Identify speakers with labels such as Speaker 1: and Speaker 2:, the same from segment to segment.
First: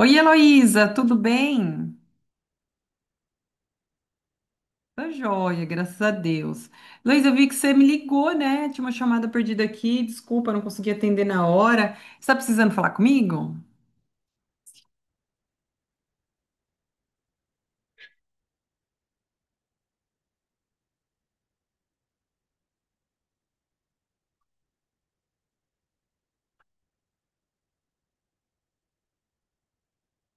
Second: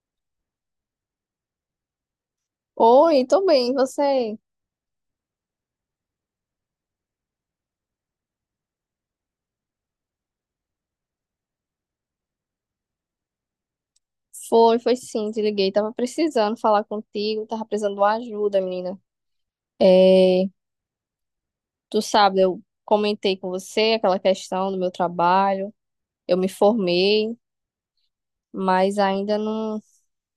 Speaker 1: Oi, Heloísa, tudo bem?
Speaker 2: Oi, tô bem, e você?
Speaker 1: Tá joia, graças a Deus. Heloísa, eu vi que você me ligou, né? Tinha uma chamada perdida aqui, desculpa, não consegui atender na hora. Você tá precisando falar comigo?
Speaker 2: Foi, foi sim, te liguei. Tava precisando falar contigo, tava precisando de uma ajuda, menina. É, tu sabe, eu comentei com você aquela questão do meu trabalho. Eu me formei, mas ainda não,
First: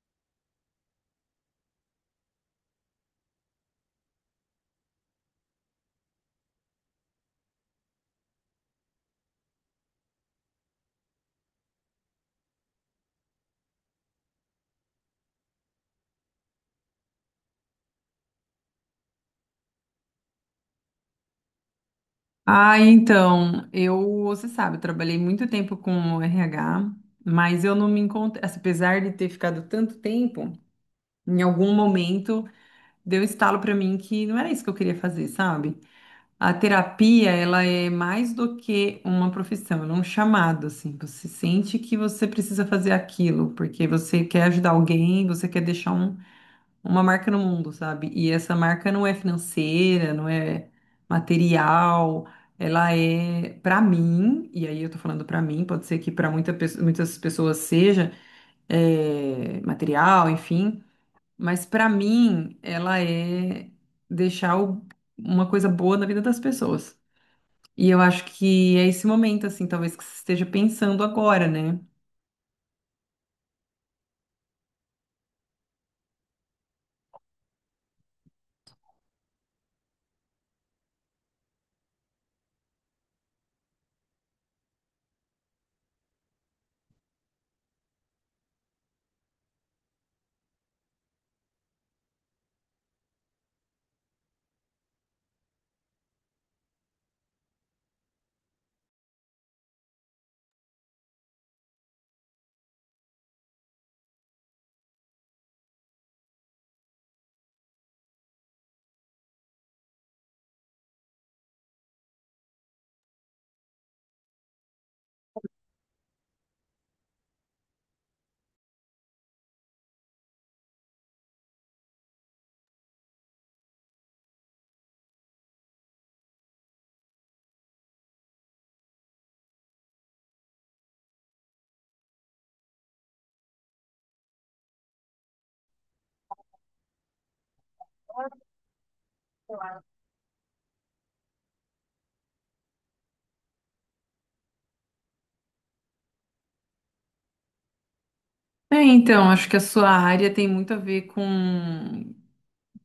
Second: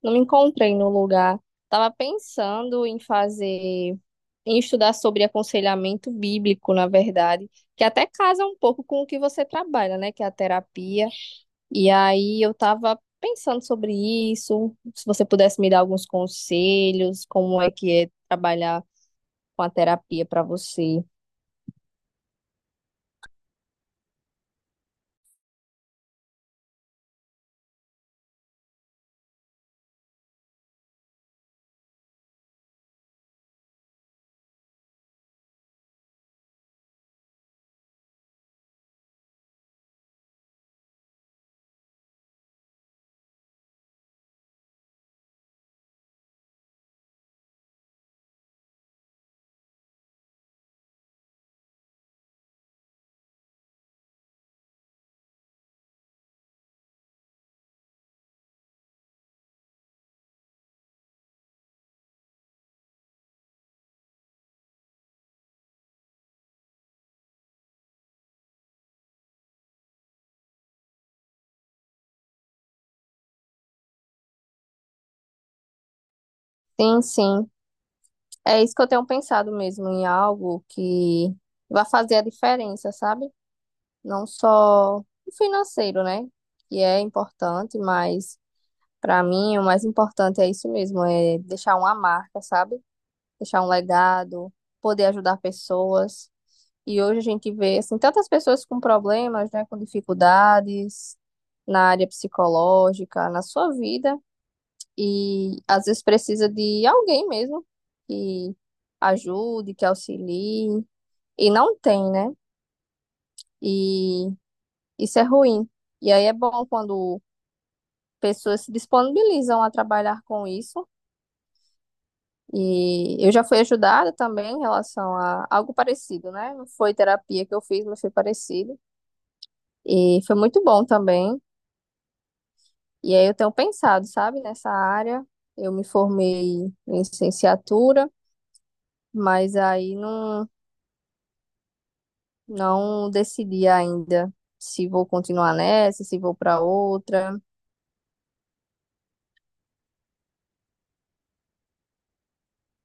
Speaker 2: não me encontrei no lugar. Tava pensando em fazer, em estudar sobre aconselhamento bíblico, na verdade, que até casa um pouco com o que você trabalha, né? Que é a terapia. E aí eu tava pensando sobre isso, se você pudesse me dar alguns conselhos, como é que é trabalhar com a terapia para você.
Speaker 1: Ah, então, eu, você sabe, eu trabalhei muito tempo com RH, mas eu não me encontrei, assim, apesar de ter ficado tanto tempo, em algum momento deu um estalo pra mim que não era isso que eu queria fazer, sabe? A terapia, ela é mais do que uma profissão, ela é um chamado, assim. Você sente que você precisa fazer aquilo, porque você quer ajudar alguém, você quer deixar uma marca no mundo, sabe? E essa marca não é financeira, não é material, ela é pra mim, e aí eu tô falando pra mim, pode ser que para muitas pessoas seja material, enfim, mas pra mim ela é deixar uma coisa boa na vida das pessoas. E eu acho que é esse momento, assim, talvez que você esteja pensando agora, né?
Speaker 2: Sim, sim. É isso que eu tenho pensado mesmo, em algo que vai fazer a diferença, sabe? Não só o financeiro, né? Que é importante, mas para mim o mais importante é isso mesmo, é deixar uma marca, sabe? Deixar um legado, poder ajudar pessoas. E hoje a gente vê assim, tantas pessoas com problemas, né, com dificuldades na área psicológica, na sua vida, e às vezes precisa de alguém mesmo que ajude, que auxilie, e não tem, né? E isso é ruim. E aí é bom quando pessoas se disponibilizam a trabalhar com isso. E eu já fui ajudada também em relação a algo parecido, né? Não foi terapia que eu fiz, mas foi parecido. E foi muito bom também. E aí eu tenho pensado, sabe, nessa área. Eu me formei em licenciatura, mas aí não, não decidi ainda se vou continuar nessa, se vou para outra.
Speaker 1: É, então, acho que a sua área tem muito a ver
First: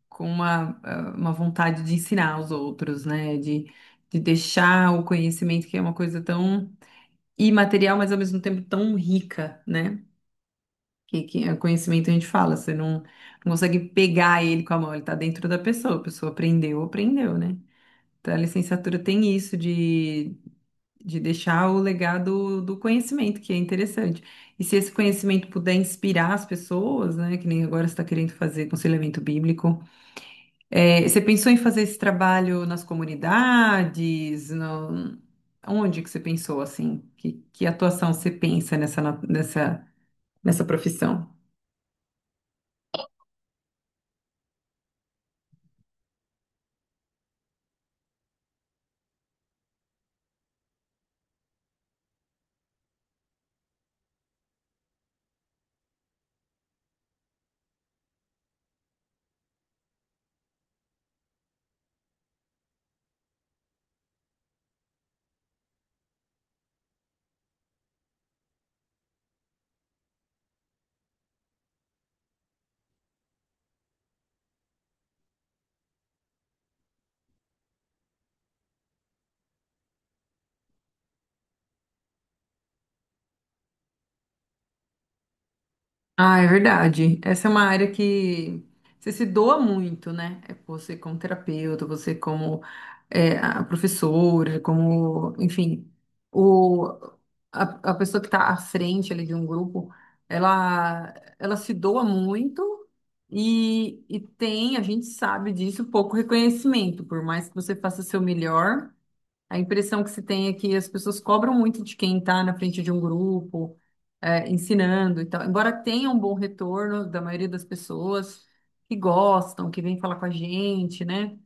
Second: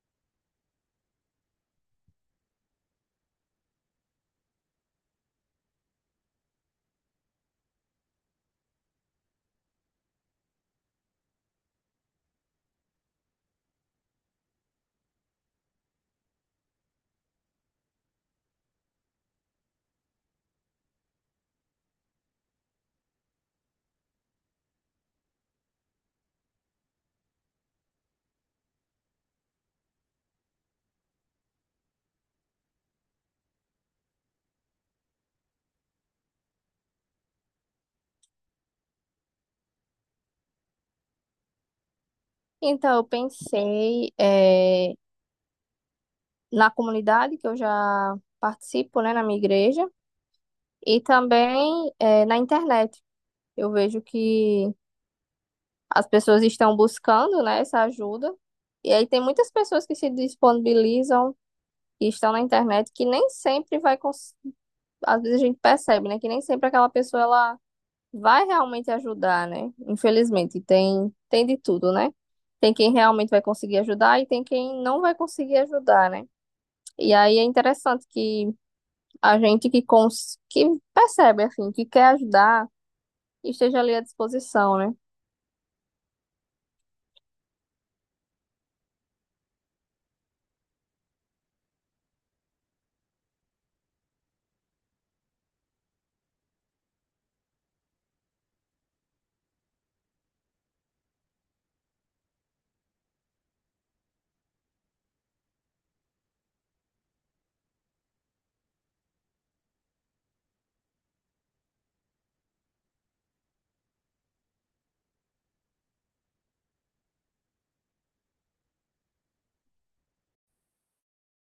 Speaker 1: com uma, uma vontade de ensinar os outros, né? De deixar o conhecimento, que é uma coisa tão imaterial, mas ao mesmo tempo tão rica, né? Que é conhecimento a gente fala, você não consegue pegar ele com a mão, ele tá dentro da pessoa, a pessoa aprendeu, aprendeu, né? Então a licenciatura tem isso de deixar o legado do conhecimento, que é interessante. E se esse conhecimento puder inspirar as pessoas, né, que nem agora você está querendo fazer aconselhamento bíblico, você pensou em fazer esse trabalho nas comunidades? No... Onde que você pensou assim? Que atuação você pensa nessa profissão?
Speaker 2: Então eu pensei na comunidade que eu já participo, né, na minha igreja, e também na internet. Eu vejo que as pessoas estão buscando, né, essa ajuda. E aí tem muitas pessoas que se disponibilizam que estão na internet que nem sempre vai, às vezes a gente percebe, né, que nem sempre aquela pessoa ela vai realmente ajudar, né? Infelizmente, tem de tudo, né? Tem quem realmente vai conseguir ajudar e tem quem não vai conseguir ajudar, né? E aí é interessante que a gente que percebe assim, que quer ajudar, esteja ali à disposição, né?
Speaker 1: Ah, é verdade. Essa é uma área que você se doa muito, né? É. Você como terapeuta, você como a professora, como, enfim, o, a pessoa que está à frente ali de um grupo, ela se doa muito e tem, a gente sabe disso, pouco reconhecimento. Por mais que você faça seu melhor, a impressão que se tem é que as pessoas cobram muito de quem está na frente de um grupo, ensinando e tal. Embora tenha um bom retorno da maioria das pessoas que gostam, que vem falar com a gente, né?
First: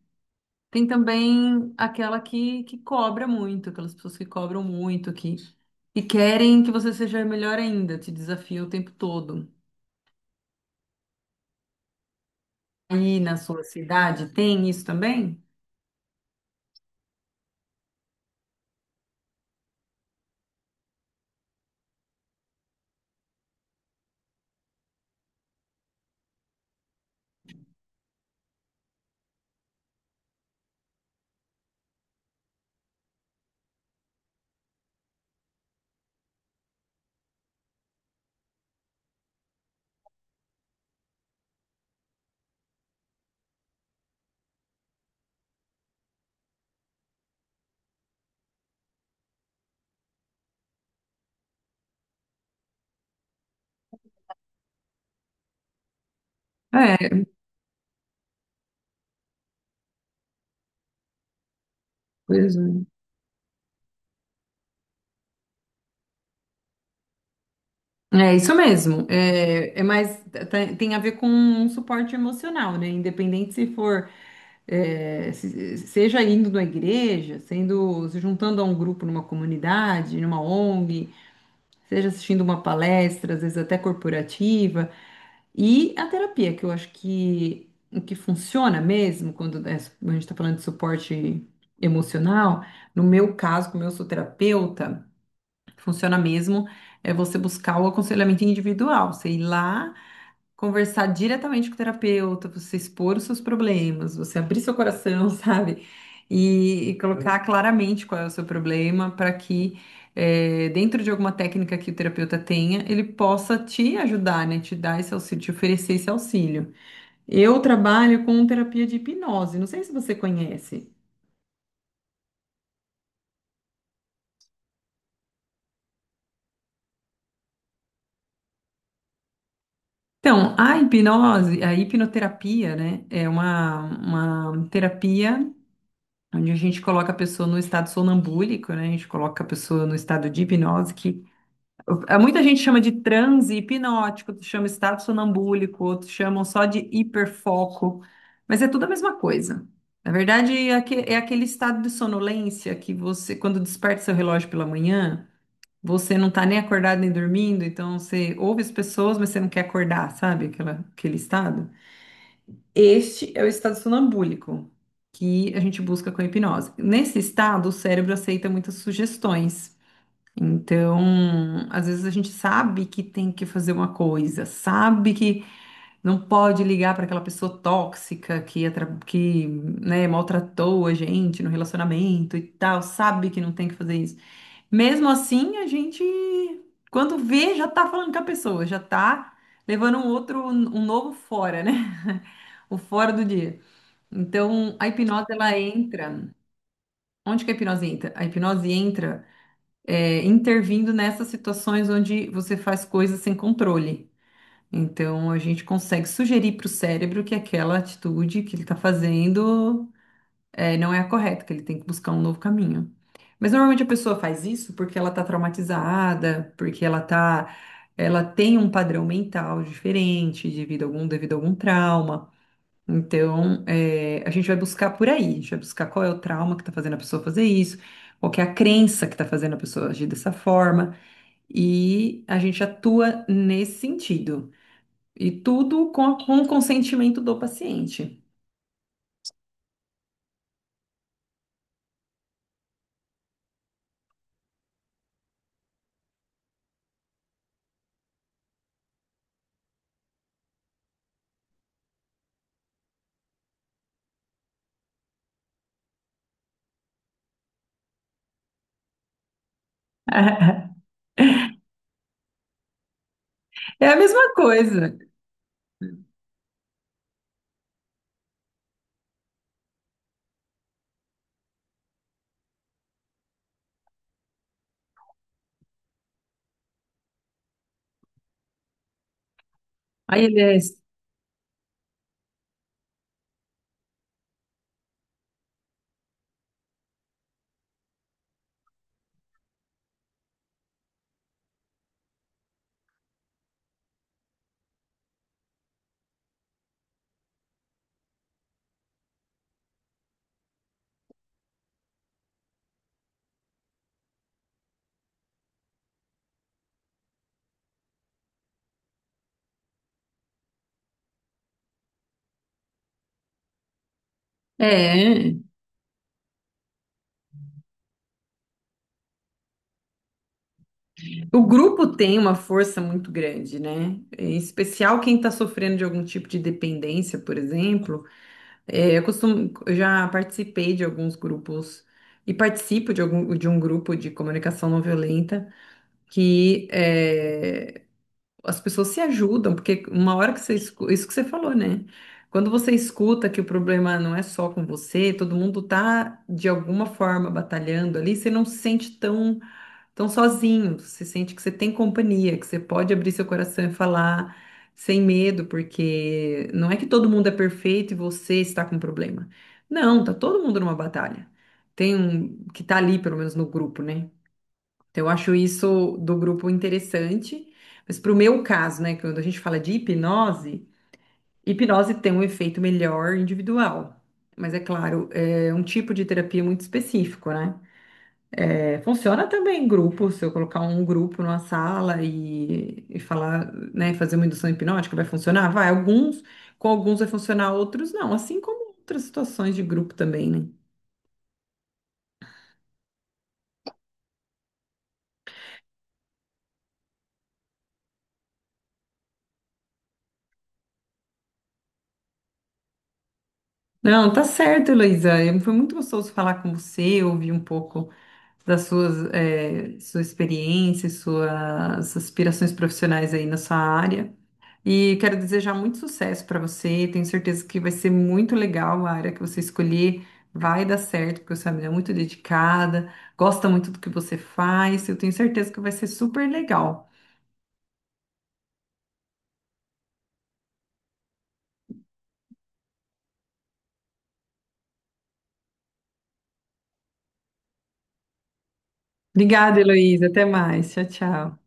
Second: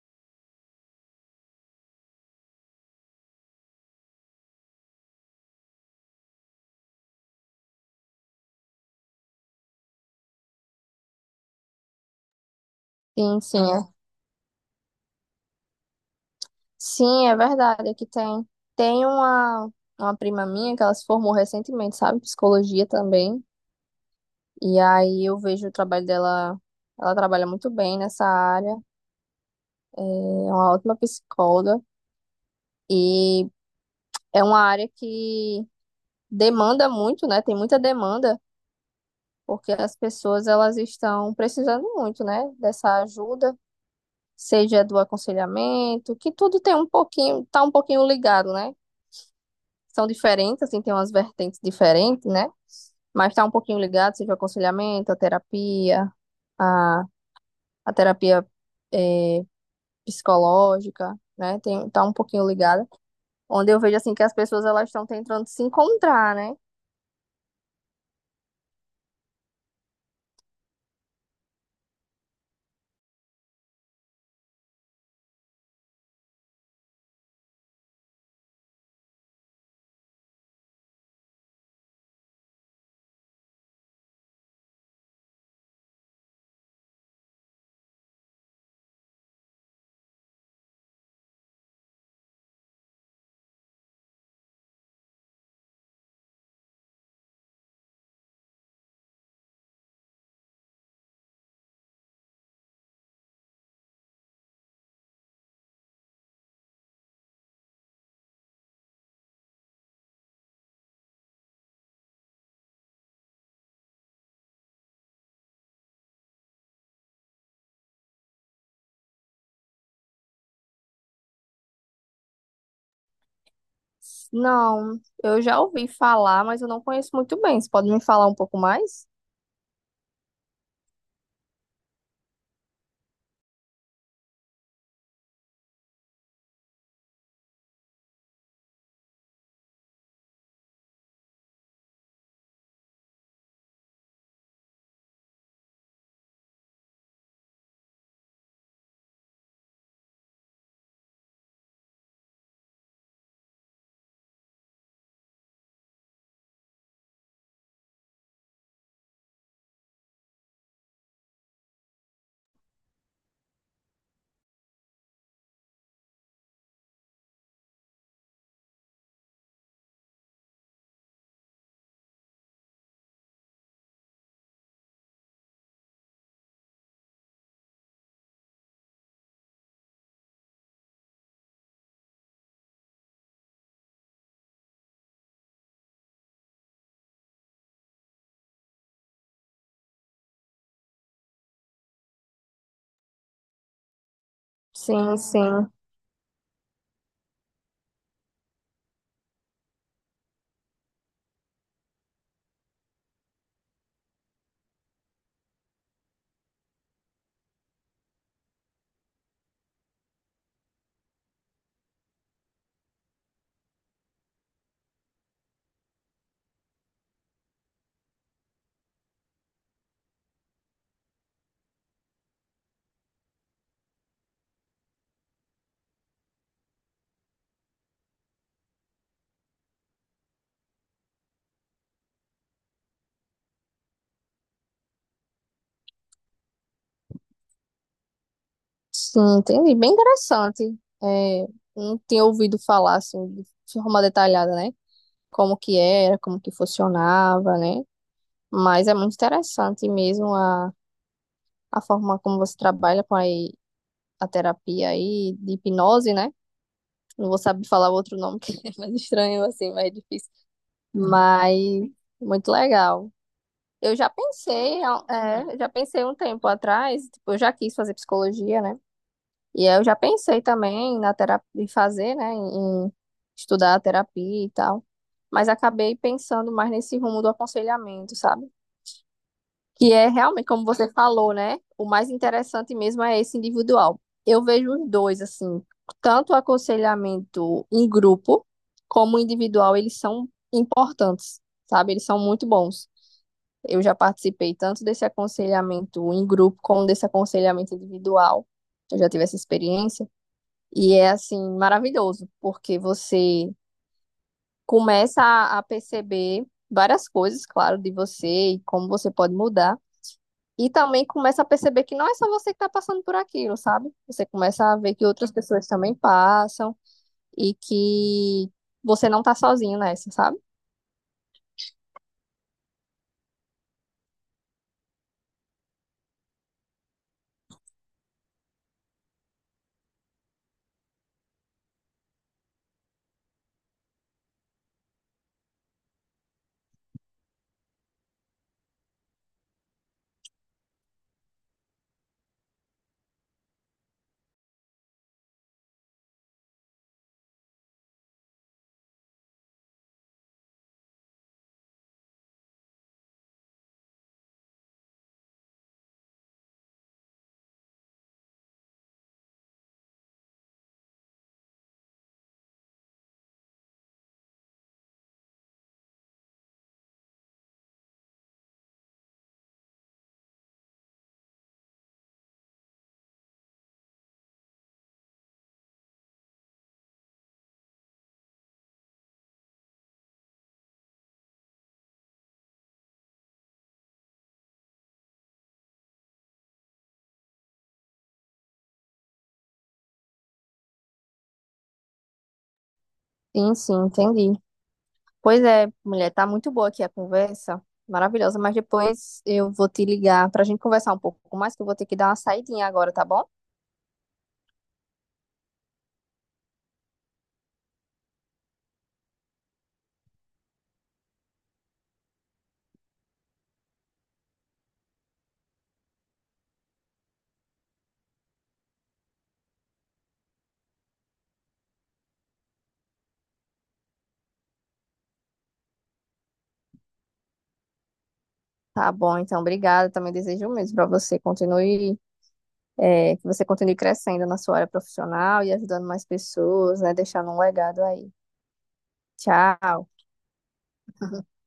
Speaker 1: Tem também aquela que cobra muito, aquelas pessoas que cobram muito, que querem que você seja melhor ainda, te desafia o tempo todo. Aí na
Speaker 2: Sim, sim,
Speaker 1: sua
Speaker 2: é.
Speaker 1: cidade tem isso também?
Speaker 2: Sim, é verdade, é que tem uma prima minha que ela se formou recentemente, sabe? Psicologia também. E aí eu vejo o trabalho dela, ela trabalha muito bem nessa área, é uma ótima psicóloga e é uma área que demanda muito, né? Tem muita demanda, porque as pessoas elas estão precisando muito, né, dessa ajuda, seja do aconselhamento, que tudo tem um pouquinho, tá um pouquinho ligado, né? São diferentes, assim, tem umas vertentes diferentes, né? Mas tá um pouquinho ligado, seja o aconselhamento, a,
Speaker 1: É,
Speaker 2: a terapia é, psicológica, né? Tem, tá um pouquinho
Speaker 1: pois é.
Speaker 2: ligada, onde eu vejo assim que as pessoas elas estão tentando se encontrar, né?
Speaker 1: É isso mesmo. É, é mais tem tem a ver com um suporte emocional, né? Independente se for seja indo na igreja, sendo se juntando a um grupo numa comunidade, numa ONG, seja assistindo uma palestra, às vezes até corporativa. E a terapia, que eu acho que o que funciona mesmo, quando é a gente está falando de suporte emocional, no meu caso, como eu sou terapeuta, funciona mesmo é você buscar o aconselhamento individual, você ir lá conversar diretamente com o terapeuta, você expor os seus problemas, você abrir seu coração, sabe? E colocar claramente qual é o seu problema para que, dentro de alguma técnica que o terapeuta tenha, ele possa te ajudar, né? Te dar esse auxílio, te oferecer esse auxílio. Eu trabalho com terapia de hipnose, não sei se você conhece.
Speaker 2: Não, eu já ouvi falar, mas eu não conheço muito bem. Você pode me falar um pouco mais?
Speaker 1: Então, a hipnose, a hipnoterapia, né, é uma terapia onde a gente coloca a pessoa no estado sonambúlico, né? A gente coloca a pessoa no estado de hipnose, que muita gente chama de transe hipnótico, outros chama estado sonambúlico, outros chamam só de hiperfoco, mas é tudo a mesma coisa. Na verdade, é é aquele estado de sonolência que você, quando desperta seu relógio pela manhã, você não tá nem acordado nem dormindo, então você ouve as pessoas, mas você não quer acordar, sabe? Aquela, aquele estado. Este é o estado sonambúlico que a gente busca com a hipnose. Nesse estado, o cérebro aceita muitas sugestões. Então, às vezes a gente sabe que tem que fazer uma coisa, sabe que não pode ligar para aquela pessoa tóxica que, né, maltratou a gente no relacionamento e tal, sabe que não tem que fazer isso. Mesmo assim, a gente, quando vê, já tá falando com a pessoa, já tá levando um outro, um novo fora, né? O fora do dia. Então, a
Speaker 2: Sim,
Speaker 1: hipnose ela
Speaker 2: sim,
Speaker 1: entra. Onde que a hipnose entra? A hipnose entra intervindo nessas situações onde você faz coisas sem controle. Então, a gente consegue sugerir para o cérebro que aquela atitude que ele está fazendo não é a correta, que ele tem que buscar um novo caminho. Mas normalmente a pessoa faz isso porque ela está traumatizada, porque ela tem um padrão mental diferente devido a devido a algum trauma. Então, a gente vai buscar por aí, a gente vai buscar qual é o trauma que está fazendo a pessoa fazer isso, qual que é a crença que está fazendo a pessoa agir dessa forma, e a gente atua nesse sentido. E tudo com o consentimento do paciente.
Speaker 2: sim, entendi. Bem interessante. É, não tinha ouvido falar assim de forma detalhada, né? Como que era, como que funcionava, né? Mas é muito interessante mesmo a forma como você trabalha com a terapia aí de hipnose, né? Não vou saber falar o outro nome, que é mais estranho, assim, mais difícil. Mas muito legal.
Speaker 1: É
Speaker 2: Eu
Speaker 1: a
Speaker 2: já
Speaker 1: mesma
Speaker 2: pensei,
Speaker 1: coisa.
Speaker 2: é, eu já pensei um tempo atrás, tipo, eu já quis fazer psicologia, né? E aí eu já pensei também na terapia, em fazer, né? Em estudar a terapia e tal. Mas acabei pensando mais nesse rumo do aconselhamento, sabe? Que é
Speaker 1: Aí ele
Speaker 2: realmente,
Speaker 1: é.
Speaker 2: como você falou, né? O mais interessante mesmo é esse individual. Eu vejo os dois, assim, tanto o aconselhamento em grupo como individual, eles são importantes, sabe? Eles são muito bons. Eu já participei tanto desse aconselhamento em grupo como desse aconselhamento individual. Eu já tive essa experiência. E é, assim, maravilhoso, porque você começa a perceber várias coisas, claro, de você e como você pode mudar. E também começa a perceber que não é só você que está passando por aquilo, sabe? Você começa a ver que outras
Speaker 1: É,
Speaker 2: pessoas também passam e que você não tá sozinho nessa, sabe?
Speaker 1: o grupo tem uma força muito grande, né? Em especial quem está sofrendo de algum tipo de dependência, por exemplo. É, eu costumo, eu já participei de alguns grupos e participo de um grupo de comunicação não violenta que é, as pessoas se ajudam, porque uma hora que você escuta, isso que você falou, né? Quando você escuta que o problema não é só com você, todo mundo tá de alguma forma batalhando ali, você não se sente tão sozinho, você sente que você tem companhia, que você pode abrir seu coração e falar sem medo, porque não é que todo mundo é perfeito e você está com um problema. Não, tá todo mundo numa batalha. Tem um que tá ali, pelo menos no grupo, né? Então, eu acho isso do grupo interessante. Mas para o meu caso, né, quando a gente fala de hipnose, hipnose tem um efeito melhor individual. Mas é claro, é um tipo de terapia muito específico, né? É, funciona também em grupo, se eu colocar um grupo numa sala e falar, né, fazer uma indução hipnótica, vai funcionar? Vai, alguns, com alguns vai funcionar, outros não, assim como outras situações de grupo também, né?
Speaker 2: Sim, sim, entendi. Pois é, mulher, tá muito boa aqui a conversa, maravilhosa, mas depois eu vou te ligar pra gente conversar um pouco mais, que eu vou ter que dar uma saidinha agora, tá bom?
Speaker 1: Não, tá certo, Heloísa. Eu- foi muito gostoso falar com você, ouvir um pouco das suas, sua experiência, suas aspirações profissionais aí na sua área. E quero desejar muito sucesso para você. Tenho certeza que vai ser muito legal a área que você escolher. Vai dar certo, porque você é uma mulher muito dedicada, gosta muito do que você faz. Eu tenho certeza que vai ser super legal.
Speaker 2: Tá bom, então, obrigada. Também desejo o mesmo pra você. Continue, é, que você continue crescendo na sua área profissional e ajudando mais pessoas, né? Deixando um legado aí.
Speaker 1: Obrigada,
Speaker 2: Tchau.
Speaker 1: Heloísa. Até mais. Tchau, tchau.